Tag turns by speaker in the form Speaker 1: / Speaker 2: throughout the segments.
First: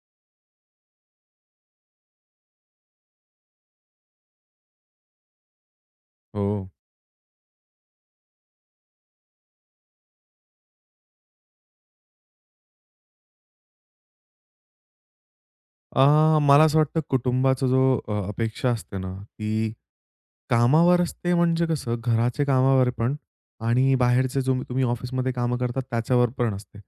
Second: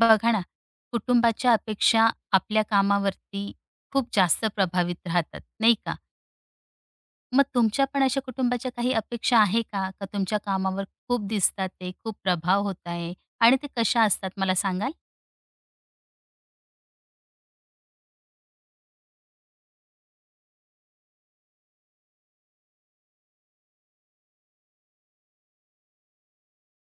Speaker 1: बघा ना, कुटुंबाच्या अपेक्षा आपल्या कामावरती खूप जास्त प्रभावित राहतात, नाही का?
Speaker 2: हो.
Speaker 1: मग तुमच्या पण अशा कुटुंबाच्या काही अपेक्षा आहे का? का तुमच्या कामावर खूप दिसतात ते, खूप प्रभाव होत आहे आणि ते कशा असतात मला सांगाल?
Speaker 2: मला असं वाटतं कुटुंबाचा जो अपेक्षा असते ना, ती कामावर असते म्हणजे कसं घराचे कामावर पण आणि बाहेरचे जो तुम्ही ऑफिसमध्ये कामं करतात त्याच्यावर पण असते.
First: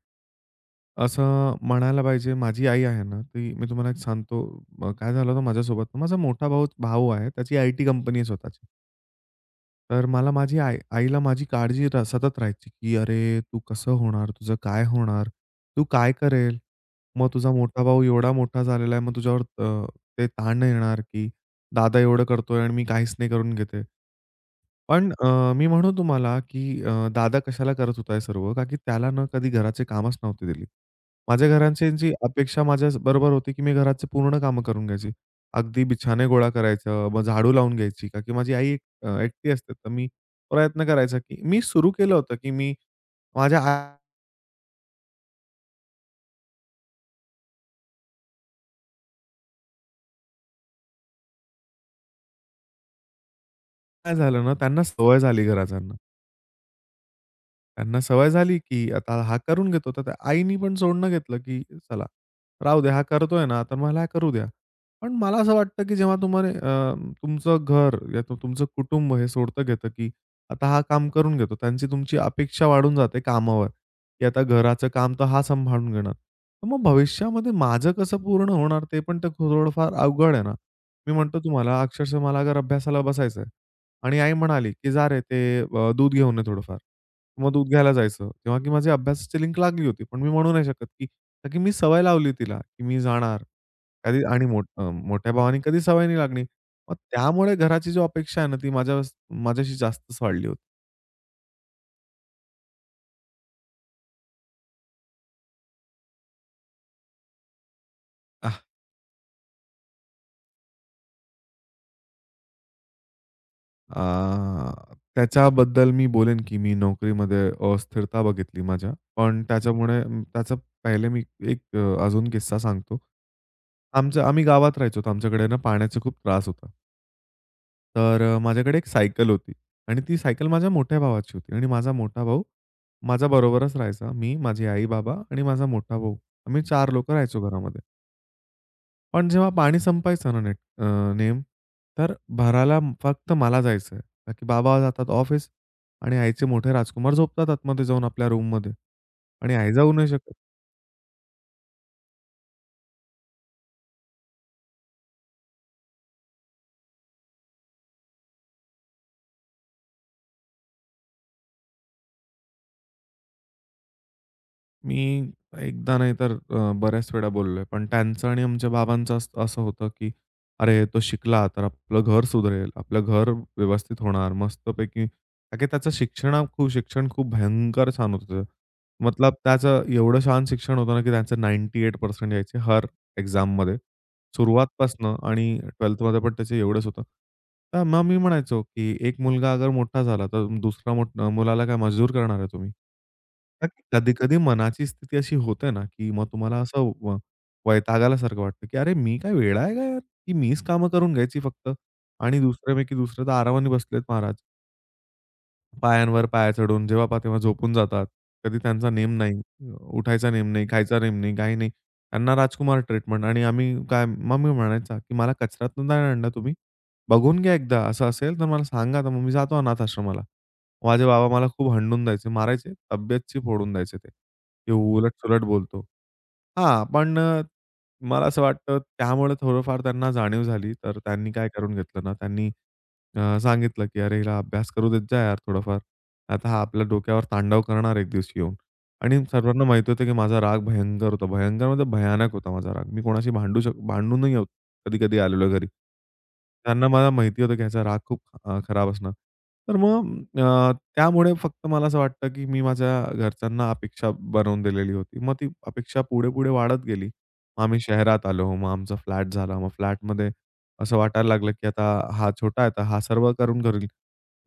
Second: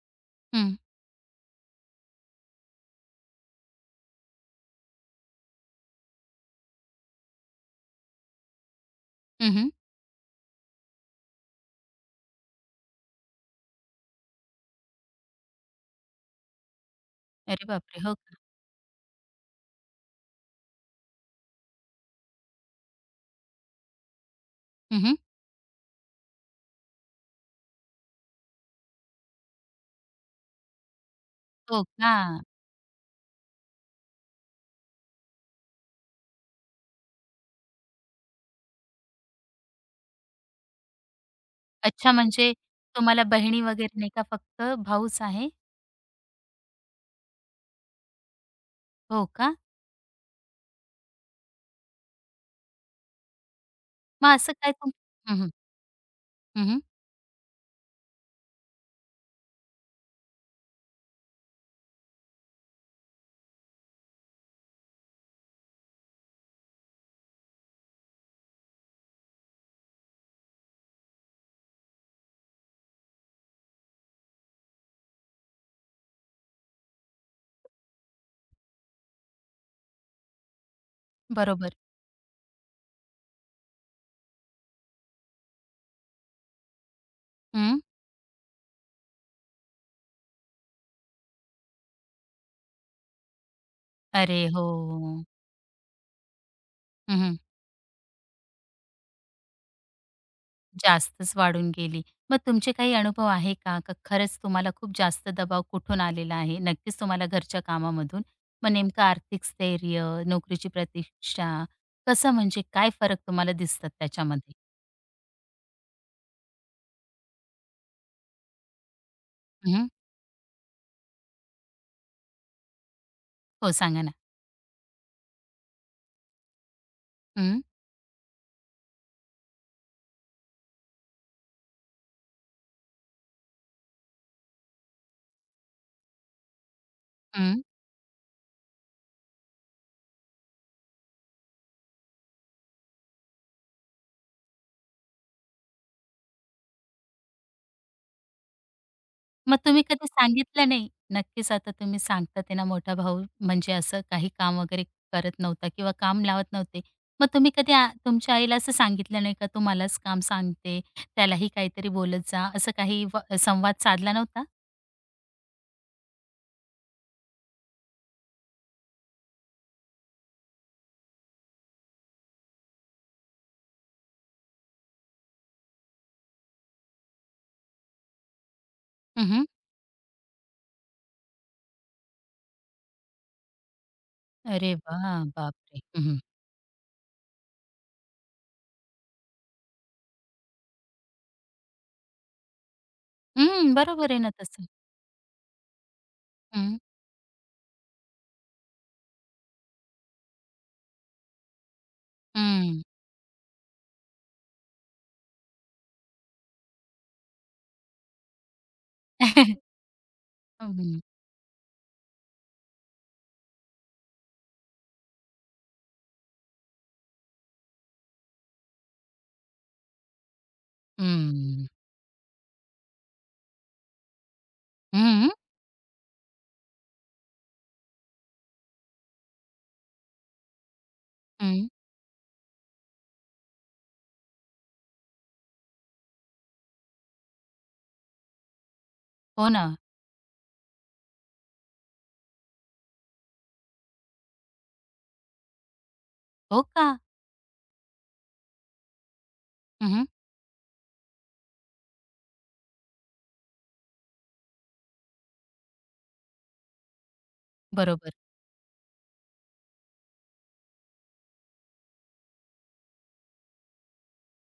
Speaker 1: हं,
Speaker 2: असं म्हणायला पाहिजे माझी आई आहे ना, ती मी तुम्हाला एक सांगतो. काय झालं होतं माझ्यासोबत. माझा मोठा भाऊ भाऊ आहे. त्याची आयटी कंपनी आहे स्वतःची.
Speaker 1: हं,
Speaker 2: तर मला माझी आईला माझी काळजी सतत राहायची, की "अरे, तू कसं होणार? तुझं काय होणार? तू काय करेल? मग तुझा
Speaker 1: अरे
Speaker 2: मोठा
Speaker 1: बापरे!
Speaker 2: भाऊ
Speaker 1: हो
Speaker 2: एवढा
Speaker 1: का?
Speaker 2: मोठा झालेला आहे, मग तुझ्यावर ते ताण नाही येणार, की दादा एवढं करतोय आणि मी काहीच नाही करून घेते." पण
Speaker 1: हं,
Speaker 2: मी म्हणू तुम्हाला, की दादा कशाला करत होता हे सर्व, का की त्याला ना कधी घराचे कामच नव्हती दिली. माझ्या
Speaker 1: हो
Speaker 2: घराच्यांची
Speaker 1: का?
Speaker 2: अपेक्षा माझ्याबरोबर होती, की मी घराचे पूर्ण कामं करून घ्यायची. अगदी बिछाने गोळा करायचं, मग झाडू लावून घ्यायची, का की माझी आई एक एकटी असते, तर मी प्रयत्न करायचा, की मी सुरू
Speaker 1: अच्छा,
Speaker 2: केलं होतं, की
Speaker 1: म्हणजे
Speaker 2: मी
Speaker 1: तुम्हाला
Speaker 2: माझ्या
Speaker 1: बहिणी
Speaker 2: आईला
Speaker 1: वगैरे नाही का, फक्त भाऊच आहे? हो का?
Speaker 2: काय
Speaker 1: मग
Speaker 2: झालं
Speaker 1: असं
Speaker 2: ना,
Speaker 1: काय
Speaker 2: त्यांना सवय
Speaker 1: हं,
Speaker 2: झाली
Speaker 1: हं.
Speaker 2: घराच्यांना. त्यांना सवय झाली, की आता हा करून घेतो. तर त्या आईनी पण सोडणं घेतलं, की चला राहू द्या, हा करतोय ना, तर मला हा करू द्या. पण मला असं वाटतं, की जेव्हा तुम्हाला तुमचं घर या तुमचं कुटुंब हे सोडतं घेतं, की आता हा काम करून घेतो. त्यांची तुमची अपेक्षा वाढून जाते कामावर, की आता घराचं काम तर हा सांभाळून घेणार. तर मग भविष्यामध्ये माझं कसं पूर्ण होणार ते पण तर थोडंफार अवघड आहे ना. मी म्हणतो
Speaker 1: बरोबर.
Speaker 2: तुम्हाला अक्षरशः मला अगर अभ्यासाला बसायचंय आणि आई म्हणाली, की "जा रे ते दूध घेऊन ये थोडंफार." मग दूध
Speaker 1: हं.
Speaker 2: घ्यायला जायचं किंवा की माझी अभ्यासाची लिंक लागली होती. पण मी म्हणू नाही शकत, की कारण की मी सवय लावली तिला, की मी जाणार. कधी
Speaker 1: अरे
Speaker 2: आणि
Speaker 1: हो!
Speaker 2: मोठ्या भावाने कधी सवय नाही लागली. मग
Speaker 1: हं,
Speaker 2: त्यामुळे घराची जी अपेक्षा आहे ना, ती माझ्याशी जास्तच वाढली होती.
Speaker 1: जास्तच वाढून गेली. मग तुमचे काही अनुभव आहे का? का खरंच तुम्हाला खूप जास्त दबाव कुठून आलेला आहे? नक्कीच तुम्हाला घरच्या कामामधून.
Speaker 2: आह!
Speaker 1: मग नेमकं आर्थिक स्थैर्य, नोकरीची प्रतीक्षा, कसं म्हणजे काय फरक तुम्हाला दिसतात त्याच्यामध्ये?
Speaker 2: त्याच्याबद्दल मी बोलेन, की मी नोकरीमध्ये अस्थिरता बघितली माझ्या. पण
Speaker 1: हं.
Speaker 2: त्याच्यामुळे त्याचा पहिले मी एक अजून किस्सा सांगतो.
Speaker 1: हो, सांगा ना.
Speaker 2: आमचं आम्ही गावात राहायचो, तर आमच्याकडे ना पाण्याचा खूप त्रास होता.
Speaker 1: हं,
Speaker 2: तर माझ्याकडे एक सायकल होती आणि ती सायकल माझ्या मोठ्या भावाची होती आणि माझा मोठा भाऊ माझ्या बरोबरच राहायचा. मी, माझी आई-बाबा आणि माझा मोठा भाऊ. आम्ही 4 लोकं राहायचो
Speaker 1: हं.
Speaker 2: घरामध्ये. पण जेव्हा पाणी संपायचं ना तर भराला फक्त मला जायचं आहे. का की बाबा जातात ऑफिस आणि आईचे मोठे राजकुमार झोपतात आतमध्ये जाऊन आपल्या रूममध्ये आणि
Speaker 1: मग
Speaker 2: आई
Speaker 1: तुम्ही
Speaker 2: जाऊ
Speaker 1: कधी
Speaker 2: नाही शकत.
Speaker 1: सांगितलं नाही? नक्कीच आता तुम्ही सांगता ते ना मोठा भाऊ म्हणजे असं काही काम वगैरे करत नव्हता किंवा काम लावत नव्हते. मग तुम्ही कधी तुमच्या आईला असं सांगितलं नाही का, "तू मलाच काम सांगते, त्यालाही काहीतरी बोलत जा." असं काही संवाद साधला नव्हता?
Speaker 2: मी एकदा नाही तर बऱ्याच वेळा बोललोय. पण त्यांचं आणि आमच्या बाबांचं असं असं होतं, की "अरे, तो शिकला तर आपलं घर सुधरेल, आपलं घर व्यवस्थित होणार मस्तपैकी." कारण की त्याचं शिक्षण खूप भयंकर छान होतं त्याचं. मतलब
Speaker 1: हं,
Speaker 2: त्याचं एवढं छान शिक्षण होतं ना, की त्यांचं 98% यायचे हर एक्झाममध्ये.
Speaker 1: अरे
Speaker 2: सुरुवातपासनं
Speaker 1: वाह!
Speaker 2: आणि
Speaker 1: बापरे! हं, हं.
Speaker 2: 12थमध्ये पण त्याचं एवढंच होतं. तर मग मी म्हणायचो, की एक मुलगा अगर मोठा झाला, तर दुसऱ्या मुलाला काय मजबूर करणार आहे तुम्ही? का की
Speaker 1: बरोबर आहे ना
Speaker 2: कधी-कधी
Speaker 1: तसं.
Speaker 2: मनाची स्थिती अशी होते ना, की मग तुम्हाला
Speaker 1: हं,
Speaker 2: असं वैतागल्यासारखं वाटतं, की "अरे, मी काय वेडा आहे का यार? की मीच कामं करून घ्यायची फक्त आणि
Speaker 1: हं.
Speaker 2: दुसरे तर आरामाने बसलेत महाराज." पायांवर पाय चढून जेव्हा पहा तेव्हा झोपून जातात. कधी त्यांचा नेम नाही. उठायचा नेम नाही,
Speaker 1: हं,
Speaker 2: खायचा
Speaker 1: हं.
Speaker 2: नेम नाही, काही नाही. त्यांना राजकुमार ट्रीटमेंट आणि आम्ही काय मग मी म्हणायचा, की "मला कचऱ्यातून नाही आणलं तुम्ही. बघून घ्या एकदा असं असेल तर मला सांगा." तर मग मी जातो अनाथ आश्रमाला. माझे बाबा मला
Speaker 1: हं,
Speaker 2: खूप हणडून द्यायचे, मारायचे, तब्येतची फोडून द्यायचे ते. की
Speaker 1: हं.
Speaker 2: उलट-सुलट बोलतो. हां, पण मला असं वाटतं त्यामुळे थोडंफार त्यांना जाणीव झाली. तर त्यांनी काय करून घेतलं ना, त्यांनी सांगितलं, की "अरे, हिला अभ्यास करू देत जा यार थोडाफार. आता हा आपल्या डोक्यावर तांडव करणार एक दिवशी येऊन." आणि
Speaker 1: हो
Speaker 2: सर्वांना
Speaker 1: ना.
Speaker 2: माहिती होतं, की माझा राग भयंकर होता. भयंकर म्हणजे भयानक होता माझा राग. मी कोणाशी भांडूनही होत कधी-कधी आलेलो घरी.
Speaker 1: हो का?
Speaker 2: त्यांना मला माहिती होतं, की ह्याचा राग खूप खराब असणार. तर
Speaker 1: हं,
Speaker 2: मग त्यामुळे फक्त मला असं वाटतं, की मी माझ्या घरच्यांना अपेक्षा बनवून दिलेली होती. मग ती अपेक्षा पुढे-पुढे वाढत गेली. मग आम्ही
Speaker 1: बरोबर.
Speaker 2: शहरात आलो. मग आमचा फ्लॅट झाला. मग फ्लॅटमध्ये असं वाटायला लागलं, की आता हा छोटा आहे, तर हा सर्व करून करेल.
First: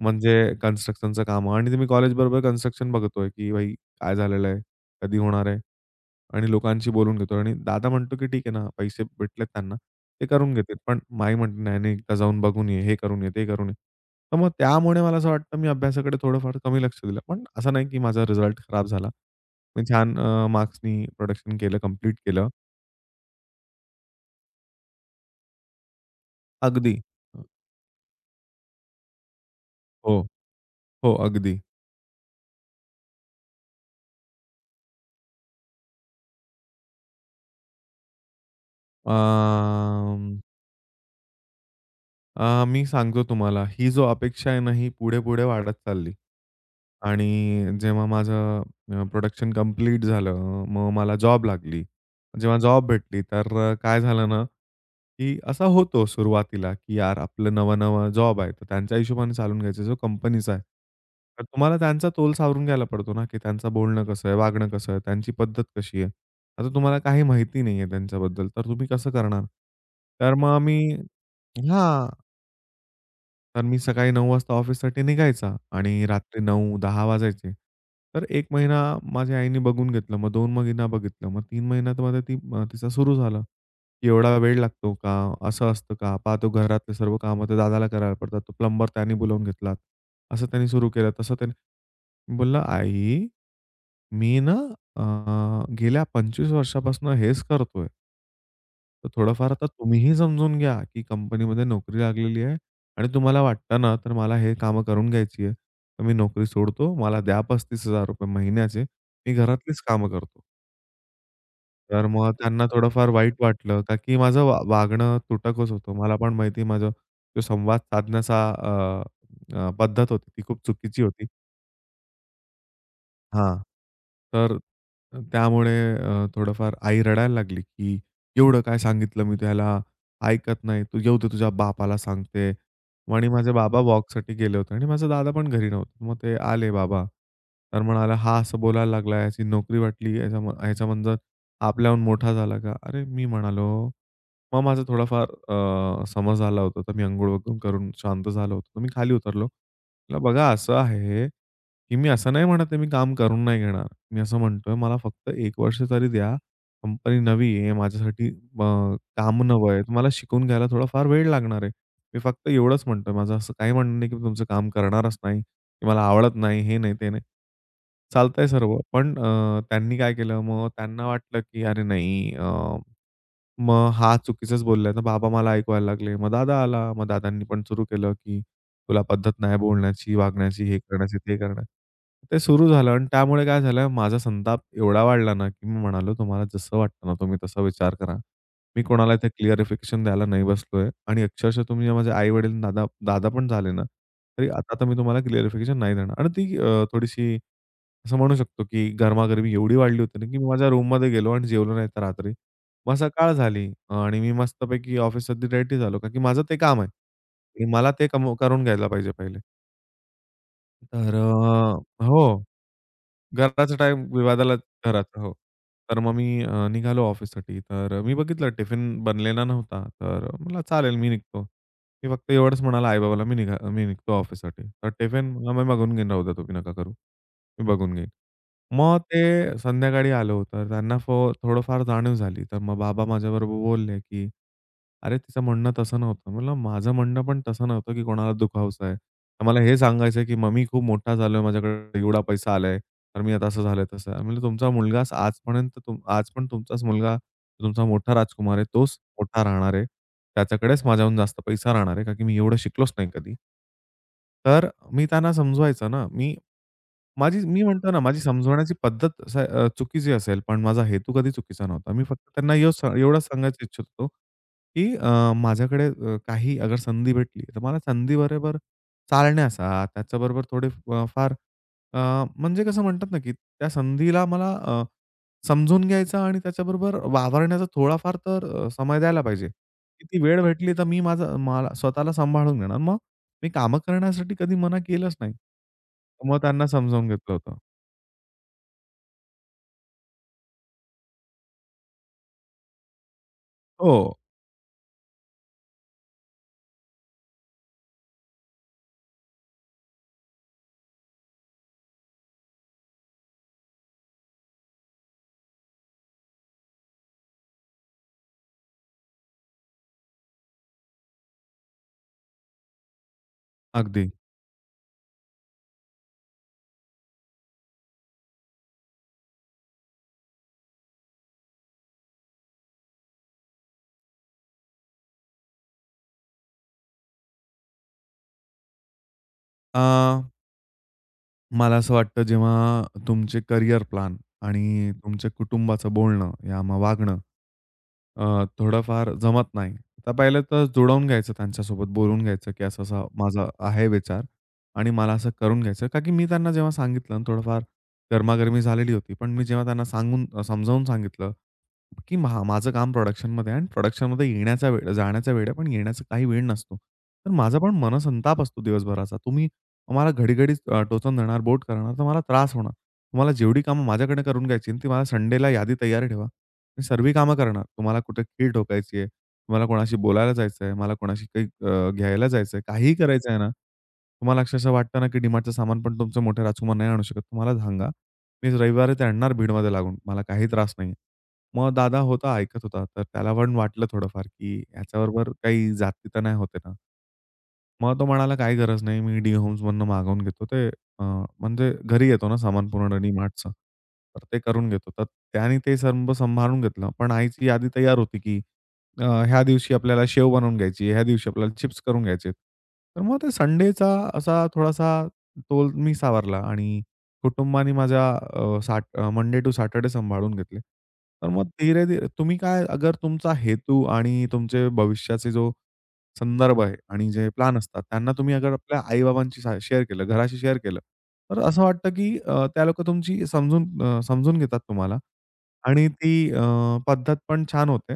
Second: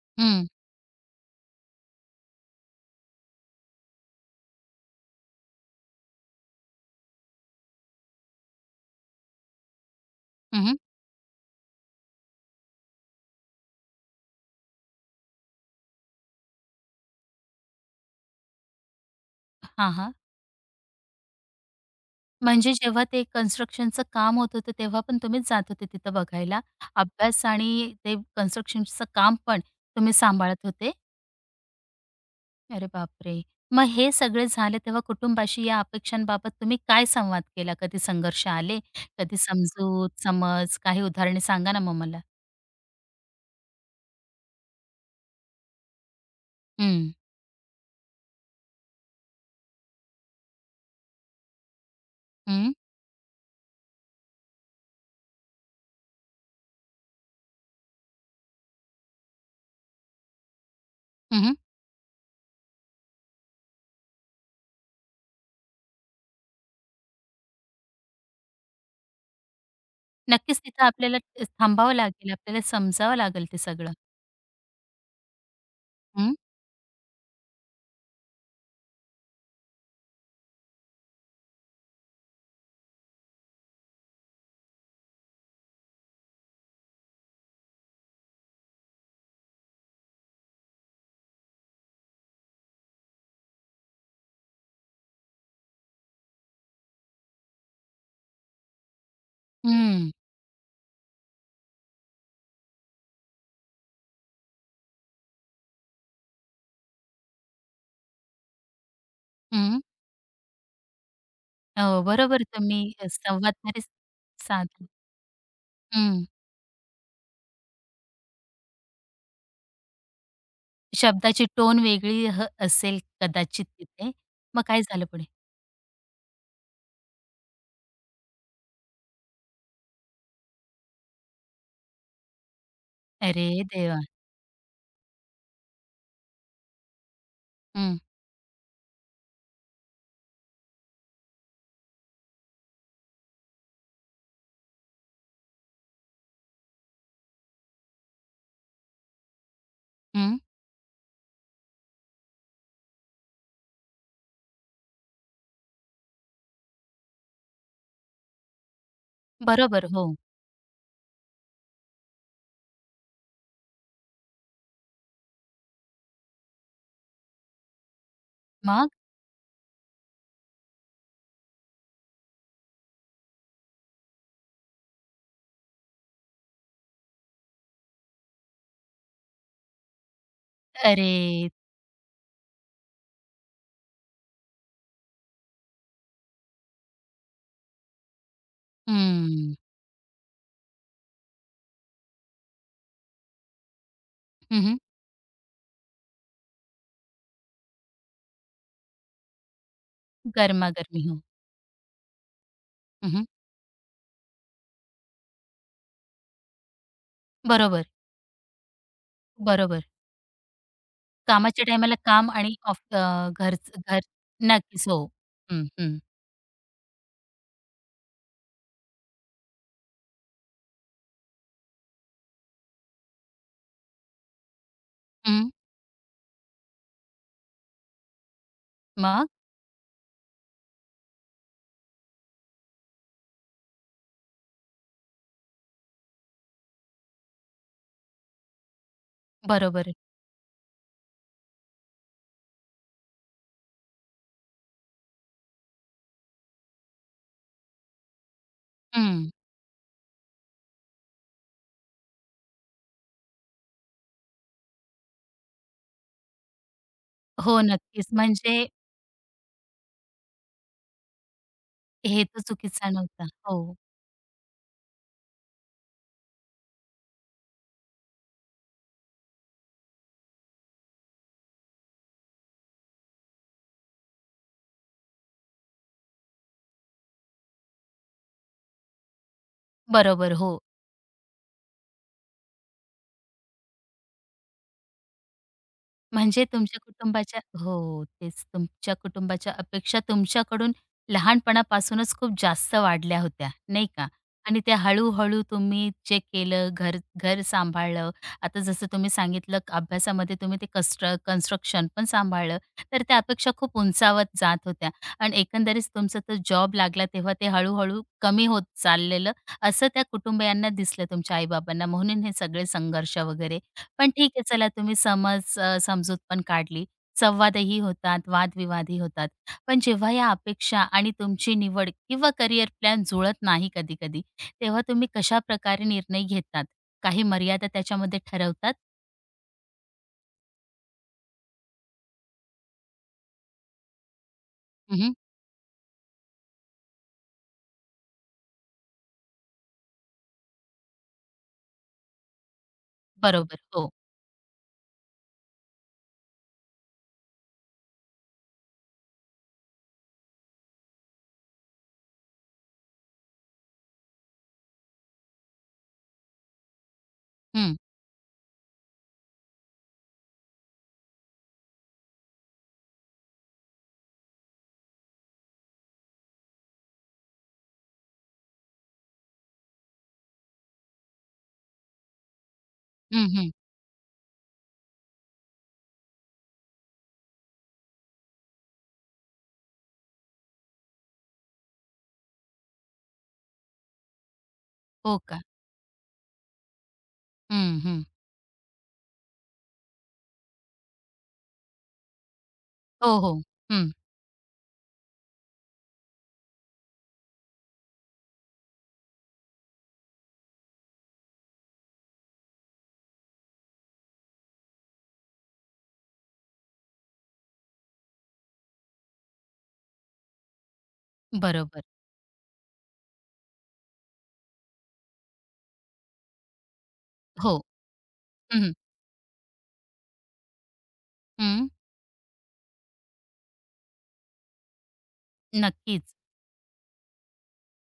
Speaker 2: म्हणजे
Speaker 1: हं,
Speaker 2: कन्स्ट्रक्शनचं कामं आणि ते मी कॉलेजबरोबर कन्स्ट्रक्शन बघतोय, की भाई काय झालेलं आहे? कधी होणार आहे? आणि लोकांशी बोलून घेतो आणि दादा म्हणतो, की "ठीक आहे ना, पैसे भेटलेत त्यांना, ते करून
Speaker 1: हं,
Speaker 2: घेतील."
Speaker 1: हं.
Speaker 2: पण आई म्हणते, "नाही, नाही, एकदा जाऊन बघून ये, हे करून ये, ते करून ये." तर मग त्यामुळे मला असं वाटतं, मी अभ्यासाकडे थोडंफार कमी लक्ष दिलं. पण असं नाही, की माझा रिझल्ट खराब झाला. मी
Speaker 1: हां,
Speaker 2: छान मार्क्सनी प्रोडक्शन केलं, कंप्लीट केलं.
Speaker 1: म्हणजे जेव्हा ते कन्स्ट्रक्शनचं काम होत होतं, तेव्हा पण तुम्हीच जात होते तिथं बघायला.
Speaker 2: अगदी.
Speaker 1: अभ्यास आणि ते कन्स्ट्रक्शनचं काम पण तुम्ही
Speaker 2: हो,
Speaker 1: सांभाळत होते?
Speaker 2: हो, अगदी.
Speaker 1: अरे बापरे! मग हे सगळे झाले तेव्हा कुटुंबाशी या अपेक्षांबाबत तुम्ही काय संवाद केला? कधी संघर्ष आले? कधी समजूत,
Speaker 2: अं,
Speaker 1: समज काही उदाहरणे सांगा ना मग मला?
Speaker 2: मी सांगतो तुम्हाला, ही जो अपेक्षा आहे ना, ही पुढे-पुढे वाढत चालली.
Speaker 1: हं,
Speaker 2: आणि जेव्हा माझं प्रोडक्शन कंप्लीट झालं, मग मला जॉब लागली. जेव्हा
Speaker 1: हं,
Speaker 2: जॉब भेटली, तर काय झालं ना, की असा होतो सुरुवातीला, की यार आपलं नवा-नवा जॉब आहे, तर त्यांच्या हिशोबाने चालून घ्यायचं जो कंपनीचा आहे. तर
Speaker 1: हं,
Speaker 2: तुम्हाला त्यांचा तोल सावरून घ्यायला पडतो ना, की त्यांचं बोलणं कसं आहे, वागणं कसं आहे, त्यांची पद्धत कशी आहे. आता तुम्हाला काही माहिती नाहीये त्यांच्याबद्दल, तर तुम्ही कसं करणार? तर मग
Speaker 1: नक्कीच तिथं
Speaker 2: आम्ही
Speaker 1: आपल्याला थांबावं
Speaker 2: हां.
Speaker 1: लागेल, आपल्याला समजावं लागेल ते
Speaker 2: तर मी
Speaker 1: सगळं.
Speaker 2: सकाळी 9:00 वाजता ऑफिससाठी निघायचा आणि
Speaker 1: हं,
Speaker 2: रात्री 9:00-10:00 वाजायचे. तर 1 महिना माझ्या आईने बघून घेतलं. मग 2 महिना बघितलं. मग 3 महिन्यामध्ये ती तिचा सुरू झालं, की एवढा वेळ लागतो का? असं असतं का? पहा तो घरातले सर्व कामं त्या दादाला करायला पडतात. तो प्लंबर त्याने बोलावून घेतला. असं त्यांनी सुरू केलं, तसं त्यांनी मी बोलला, "आई, मी ना अ, गेल्या 25 वर्षापासून हेच करतोय." तर थोडंफार आता
Speaker 1: हं,
Speaker 2: तुम्हीही समजून घ्या, की कंपनीमध्ये नोकरी लागलेली आहे आणि तुम्हाला वाटतं ना, तर मला हे कामं करून घ्यायची आहे. तर मी नोकरी सोडतो. मला द्या ₹ 35,000 महिन्याचे. मी
Speaker 1: हं.
Speaker 2: घरातलीच कामं करतो.
Speaker 1: हो,
Speaker 2: तर मग
Speaker 1: बरोबर
Speaker 2: त्यांना
Speaker 1: तुम्ही
Speaker 2: थोडंफार वाईट
Speaker 1: संवाद
Speaker 2: वाटलं,
Speaker 1: तरी
Speaker 2: का की माझं
Speaker 1: साधला.
Speaker 2: वागणं तुटकच होतं. मला पण माहिती माझं तो संवाद साधण्याचा अ, अ, पद्धत होती ती खूप चुकीची होती.
Speaker 1: शब्दाची टोन वेगळी असेल
Speaker 2: हां.
Speaker 1: कदाचित तिथे.
Speaker 2: तर
Speaker 1: मग काय झालं पुढे?
Speaker 2: त्यामुळे थोडंफार आई रडायला लागली, की "एवढं काय सांगितलं मी त्याला, ऐकत नाही. तू येऊ दे तुझ्या बापाला सांगते." मग आणि
Speaker 1: अरे
Speaker 2: माझे बाबा
Speaker 1: देवा!
Speaker 2: वॉकसाठी गेले होते आणि माझा दादा पण घरी नव्हता. मग ते आले बाबा. तर
Speaker 1: हं,
Speaker 2: म्हणाला, "हा असं बोलायला लागला, याची नोकरी वाटली, ह्याचा म्हणजे आपल्याहून मोठा झाला का?" अरे मी म्हणालो मग माझा थोडाफार समज आला होता. तर मी अंघोळ वगैरे करून शांत झालो होतो. तर मी खाली उतरलो. म्हटलं,
Speaker 1: हं.
Speaker 2: "बघा असं आहे, की मी असं नाही म्हणत आहे मी काम करून नाही घेणार. मी असं म्हणतोय, "मला फक्त एक वर्ष तरी द्या. कंपनी नवी आहे. माझ्यासाठी अ, काम नवं आहे.
Speaker 1: बरोबर,
Speaker 2: तुम्हाला
Speaker 1: हो.
Speaker 2: शिकून घ्यायला थोडाफार वेळ लागणार आहे." मी फक्त एवढंच म्हणतोय. माझं असं काही म्हणणं नाही, की मी तुमचं काम करणारच नाही, की मला आवडत नाही, हे नाही, ते नाही. चालतंय सर्व.
Speaker 1: मग?
Speaker 2: पण त्यांनी काय केलं, मग त्यांना वाटलं, की "अरे नाही, मग हा चुकीचंच बोललाय." तर बाबा मला ऐकवायला लागले. मग दादा आला. मग दादांनी पण सुरू केलं, की तुला पद्धत नाही बोलण्याची, वागण्याची, हे करण्याची, ते
Speaker 1: अरे!
Speaker 2: करण्याची. ते सुरू झालं आणि त्यामुळे काय झालं, माझा संताप एवढा वाढला ना, की मी म्हणालो, "तुम्हाला जसं वाटतं ना, तुम्ही तसा विचार करा. मी कोणाला इथे
Speaker 1: हं.
Speaker 2: क्लिअरिफिकेशन द्यायला नाही बसलोय." आणि अक्षरशः तुम्ही माझे आई-वडील, दादा दादा पण झाले ना, तरी आता
Speaker 1: हं,
Speaker 2: तर मी तुम्हाला क्लिअरिफिकेशन नाही देणार. आणि ती थोडीशी असं म्हणू शकतो, की गरमागरमी एवढी वाढली होती ना, की मी माझ्या
Speaker 1: गरमागरमी.
Speaker 2: रूममध्ये
Speaker 1: हो.
Speaker 2: गेलो आणि जेवलो नाही त्या रात्री. मग
Speaker 1: हं, हं.
Speaker 2: सकाळ झाली आणि मी मस्तपैकी ऑफिससाठी रेडी झालो, का की माझं ते काम आहे. आणि
Speaker 1: बरोबर,
Speaker 2: मला ते कम करून घ्यायला पाहिजे पहिले.
Speaker 1: बरोबर.
Speaker 2: तर
Speaker 1: कामाच्या टायमाला काम
Speaker 2: हो.
Speaker 1: आणि
Speaker 2: घराचा
Speaker 1: घरचं घर
Speaker 2: टाईम विवादाला
Speaker 1: नक्कीच. हो.
Speaker 2: घराचा. हो.
Speaker 1: हं, हं.
Speaker 2: तर मग मी निघालो ऑफिससाठी. तर मी बघितलं टिफिन बनलेला नव्हता. तर मला चालेल मी निघतो. मी फक्त एवढंच म्हणाला आई-बाबाला मी मी निघतो ऑफिससाठी. तर टिफिन
Speaker 1: हं.
Speaker 2: मला मी बघून घेईन राहू द्या तुम्ही नका करू. मी बघून घेईन. मग
Speaker 1: मग?
Speaker 2: ते संध्याकाळी आलो तर त्यांना थोडंफार जाणीव झाली. तर मग बाबा माझ्याबरोबर बोलले, की "अरे तिचं म्हणणं तसं नव्हतं." म्हटलं माझं म्हणणं पण तसं नव्हतं, की कोणाला दुखावसं आहे. तर मला हे
Speaker 1: बरोबर.
Speaker 2: सांगायचं आहे, की मग मी खूप मोठा झालोय माझ्याकडे एवढा पैसा आलाय. तर मी आता असं झालं तसं. मी म्हणलं, "तुमचा मुलगाच आजपर्यंत आज पण तुमचाच मुलगा, तुमचा मोठा राजकुमार आहे, तोच
Speaker 1: हं.
Speaker 2: मोठा राहणार आहे. त्याच्याकडेच माझ्याहून जास्त पैसा राहणार आहे, का की मी एवढं शिकलोच नाही कधी." तर मी त्यांना समजवायचं ना, मी माझी
Speaker 1: हो,
Speaker 2: मी म्हणतो ना,
Speaker 1: नक्कीच.
Speaker 2: माझी
Speaker 1: म्हणजे
Speaker 2: समजवण्याची पद्धत चुकीची असेल, पण माझा हेतू कधी चुकीचा नव्हता. मी फक्त
Speaker 1: हेतू
Speaker 2: त्यांना
Speaker 1: चुकीचा
Speaker 2: एवढंच
Speaker 1: नव्हता.
Speaker 2: सांगायचं
Speaker 1: हो.
Speaker 2: इच्छित होतो, की माझ्याकडे काही अगर संधी भेटली, तर मला संधीबरोबर चालण्याचा, त्याच्याबरोबर थोडे फार अ, म्हणजे कसं म्हणतात ना, की त्या संधीला मला समजून घ्यायचा आणि त्याच्याबरोबर वावरण्याचा थोडाफार तर समय द्यायला पाहिजे. की ती
Speaker 1: बरोबर,
Speaker 2: वेळ
Speaker 1: हो.
Speaker 2: भेटली, तर मी माझं मला स्वतःला सांभाळून घेणार. मग मी कामं करण्यासाठी कधी मना केलंच नाही. मग
Speaker 1: म्हणजे
Speaker 2: त्यांना
Speaker 1: तुमच्या
Speaker 2: समजावून घेतलं
Speaker 1: कुटुंबाच्या
Speaker 2: होतं.
Speaker 1: हो, तेच तुमच्या कुटुंबाच्या अपेक्षा तुमच्याकडून लहानपणापासूनच खूप जास्त वाढल्या होत्या, नाही
Speaker 2: हो,
Speaker 1: का? आणि त्या हळू-हळू तुम्ही जे केलं, घर घर सांभाळलं. आता जसं तुम्ही सांगितलं अभ्यासामध्ये तुम्ही ते कन्स्ट्रक्शन पण सांभाळलं. तर त्या अपेक्षा खूप उंचावत जात होत्या आणि एकंदरीत तुमचा तो जॉब लागला तेव्हा ते हळू कमी होत चाललेलं असं त्या कुटुंबियांना दिसलं तुमच्या आई म्हणून हे सगळे संघर्ष वगैरे.
Speaker 2: अगदी.
Speaker 1: पण ठीक आहे चला तुम्ही समजूत पण काढली. संवादही होतात, वादविवादही होतात. पण जेव्हा या अपेक्षा आणि तुमची निवड किंवा करिअर प्लॅन जुळत नाही कधी-कधी, तेव्हा तुम्ही कशाप्रकारे निर्णय घेतात? काही मर्यादा त्याच्यामध्ये ठरवतात?
Speaker 2: अ, मला असं वाटतं जेव्हा तुमचे करियर प्लॅन आणि
Speaker 1: हं, हं.
Speaker 2: तुमच्या कुटुंबाचं बोलणं या मग वागणं थोडंफार जमत नाही. तर पहिले तर जुळवून घ्यायचं त्यांच्यासोबत बोलून घ्यायचं, की असा-असा माझा
Speaker 1: बरोबर.
Speaker 2: आहे
Speaker 1: हो.
Speaker 2: विचार आणि मला असं करून घ्यायचं. का की मी त्यांना जेव्हा सांगितलं ना थोडंफार गरमागरमी झालेली होती. पण मी जेव्हा त्यांना सांगून समजावून सांगितलं, की माझं काम प्रोडक्शनमध्ये आहे आणि प्रोडक्शनमध्ये येण्याचा वेळ जाण्याचा वेळ आहे, पण येण्याचा काही वेळ नसतो. तर माझा पण
Speaker 1: हं,
Speaker 2: मनसंताप असतो दिवसभराचा. तुम्ही मला घडी-घडी टोचून देणार, बोट करणार, तर मला त्रास होणार. तुम्हाला जेवढी कामं माझ्याकडनं करून घ्यायची आहे ना, ती मला संडेला यादी तयार ठेवा. मी सर्व कामं करणार. तुम्हाला कुठे कीळ ठोकायची आहे, तुम्हाला कोणाशी बोलायला जायचं आहे, मला कोणाशी काही घ्यायला जायचं आहे, काहीही
Speaker 1: हं,
Speaker 2: करायचं आहे ना,
Speaker 1: हं.
Speaker 2: तुम्हाला अक्षरशः वाटतं ना, की डी सामान पण तुमचं मोठ्या राजकुमार नाही आणू शकत. तुम्हाला सांगा. मी रविवारी ते आणणार भीडमध्ये लागून. मला काही त्रास नाही मग दादा होता, ऐकत होता. तर त्याला पण वाटलं थोडंफार, की
Speaker 1: हो
Speaker 2: ह्याच्याबरोबर
Speaker 1: का?
Speaker 2: काही जाती तर नाही होत ना?
Speaker 1: हं,
Speaker 2: मग
Speaker 1: हं.
Speaker 2: तो म्हणाला, "काही गरज नाही, मी डी होम्समधनं मागवून घेतो ते म्हणजे घरी येतो ना सामान पूर्ण
Speaker 1: हो, हो.
Speaker 2: डीमार्टचं,
Speaker 1: हं.
Speaker 2: तर ते करून घेतो." तर त्याने ते सर्व सांभाळून घेतलं. पण आईची यादी तयार होती, की ह्या दिवशी आपल्याला शेव बनवून घ्यायची, ह्या दिवशी आपल्याला चिप्स करून घ्यायचे. तर मग ते संडेचा असा थोडासा तोल मी सावरला आणि कुटुंबाने माझ्या मंडे टू सॅटर्डे सांभाळून घेतले. तर मग
Speaker 1: बरोबर.
Speaker 2: धीरे-धीरे तुम्ही काय अगर तुमचा हेतू आणि तुमचे भविष्याचे जो संदर्भ आहे आणि जे प्लॅन
Speaker 1: हो.
Speaker 2: असतात, त्यांना तुम्ही अगर
Speaker 1: हं.
Speaker 2: आपल्या आई-बाबांशी सा शेअर केलं, घराशी शेअर केलं, तर असं
Speaker 1: हं.
Speaker 2: वाटतं की त्या लोकं तुमची समजून घेतात तुम्हाला आणि
Speaker 1: नक्कीच.
Speaker 2: ती पद्धत पण छान होते.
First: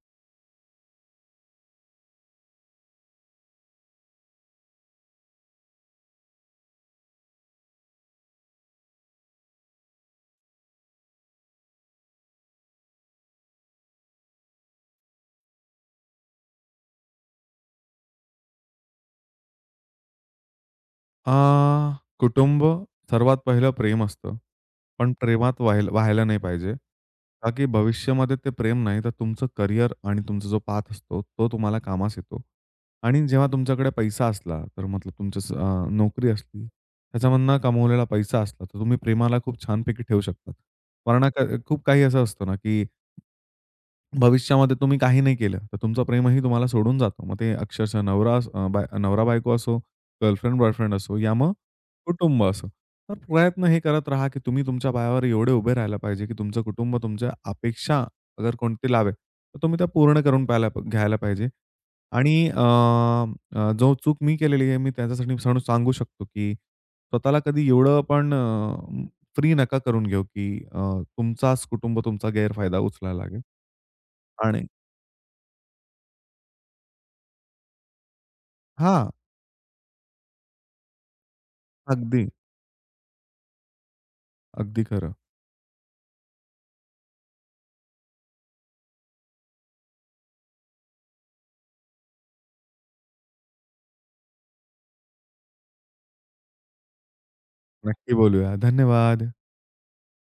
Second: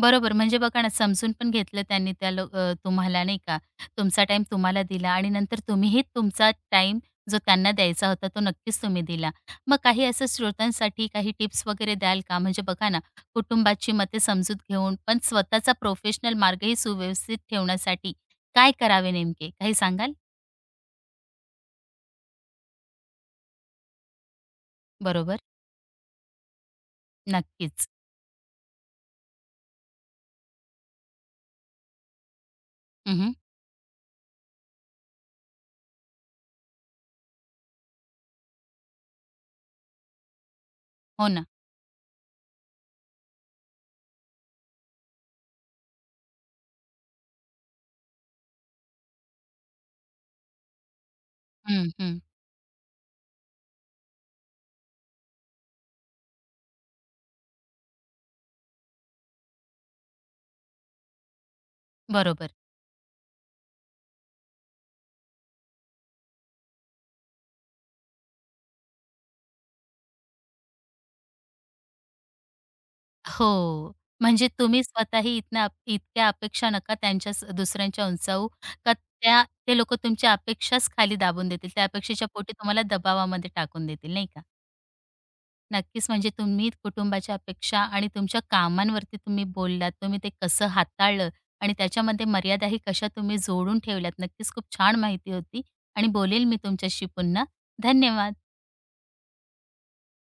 Speaker 1: बरोबर. म्हणजे बघा ना, समजून पण घेतलं त्यांनी त्या तुम्हाला नाही का. तुमचा टाईम तुम्हाला दिला आणि नंतर तुम्हीही तुमचा टाईम जो त्यांना द्यायचा होता, तो नक्कीच तुम्ही दिला. मग काही असं श्रोत्यांसाठी काही टिप्स वगैरे द्याल का? म्हणजे बघा ना, कुटुंबाची मते समजूत घेऊन, पण स्वतःचा प्रोफेशनल मार्गही सुव्यवस्थित ठेवण्यासाठी काय करावे नेमके? काही सांगाल?
Speaker 2: अ, कुटुंब सर्वात पहिलं प्रेम असतं. पण
Speaker 1: बरोबर.
Speaker 2: प्रेमात व्हायला नाही पाहिजे. का की
Speaker 1: नक्कीच.
Speaker 2: भविष्यामध्ये ते प्रेम नाही तर तुमचं करियर आणि तुमचा जो पाथ असतो, तो तुम्हाला कामास येतो. आणि
Speaker 1: हं,
Speaker 2: जेव्हा तुमच्याकडे पैसा असला, तर मतलब तुमचं नोकरी असली, त्याच्यामधनं कमवलेला पैसा असला, तर तुम्ही प्रेमाला खूप छानपैकी ठेवू शकता. वरना
Speaker 1: हो ना.
Speaker 2: खूप काही असं असतं ना की भविष्यामध्ये तुम्ही काही नाही केलं, तर तुमचं प्रेमही तुम्हाला सोडून जातो. मग ते अक्षरशः नवरा अ, बाय नवरा-बायको असो, गर्लफ्रेंड-बॉयफ्रेंड असो या मग
Speaker 1: हं, हं.
Speaker 2: कुटुंब असो. तर प्रयत्न हे करत राहा, की तुम्ही तुमच्या पायावर एवढे उभे राहायला पाहिजे, की तुमचं कुटुंब तुमच्या अपेक्षा अगर कोणती लावे, तर तुम्ही त्या पूर्ण करून पाहायला घ्यायला पाहिजे. आणि
Speaker 1: बरोबर.
Speaker 2: अ, अ, जो चूक मी केलेली आहे, मी त्याच्यासाठी सांगू शकतो, की स्वतःला कधी एवढं पण फ्री नका करून घेऊ, की तुमचाच कुटुंब तुमचा गैरफायदा उचलायला लागेल
Speaker 1: हो. म्हणजे
Speaker 2: आणि
Speaker 1: तुम्ही स्वतःही इतक्या अपेक्षा नका त्यांच्या स दुसऱ्यांच्या उंचावू, का
Speaker 2: हां.
Speaker 1: त्या ते लोकं तुमच्या अपेक्षाच खाली दाबून देतील. त्या
Speaker 2: अगदी.
Speaker 1: अपेक्षेच्या पोटी तुम्हाला दबावामध्ये टाकून देतील, नाही का?
Speaker 2: अगदी खरं.
Speaker 1: नक्कीच म्हणजे तुम्ही कुटुंबाच्या अपेक्षा आणि तुमच्या कामांवरती तुम्ही बोललात, तुम्ही ते कसं हाताळलं आणि त्याच्यामध्ये मर्यादाही कशा तुम्ही जोडून ठेवल्यात. नक्कीच खूप छान माहिती होती आणि बोलेल मी तुमच्याशी पुन्हा.
Speaker 2: नक्की
Speaker 1: धन्यवाद.
Speaker 2: बोलूया. धन्यवाद.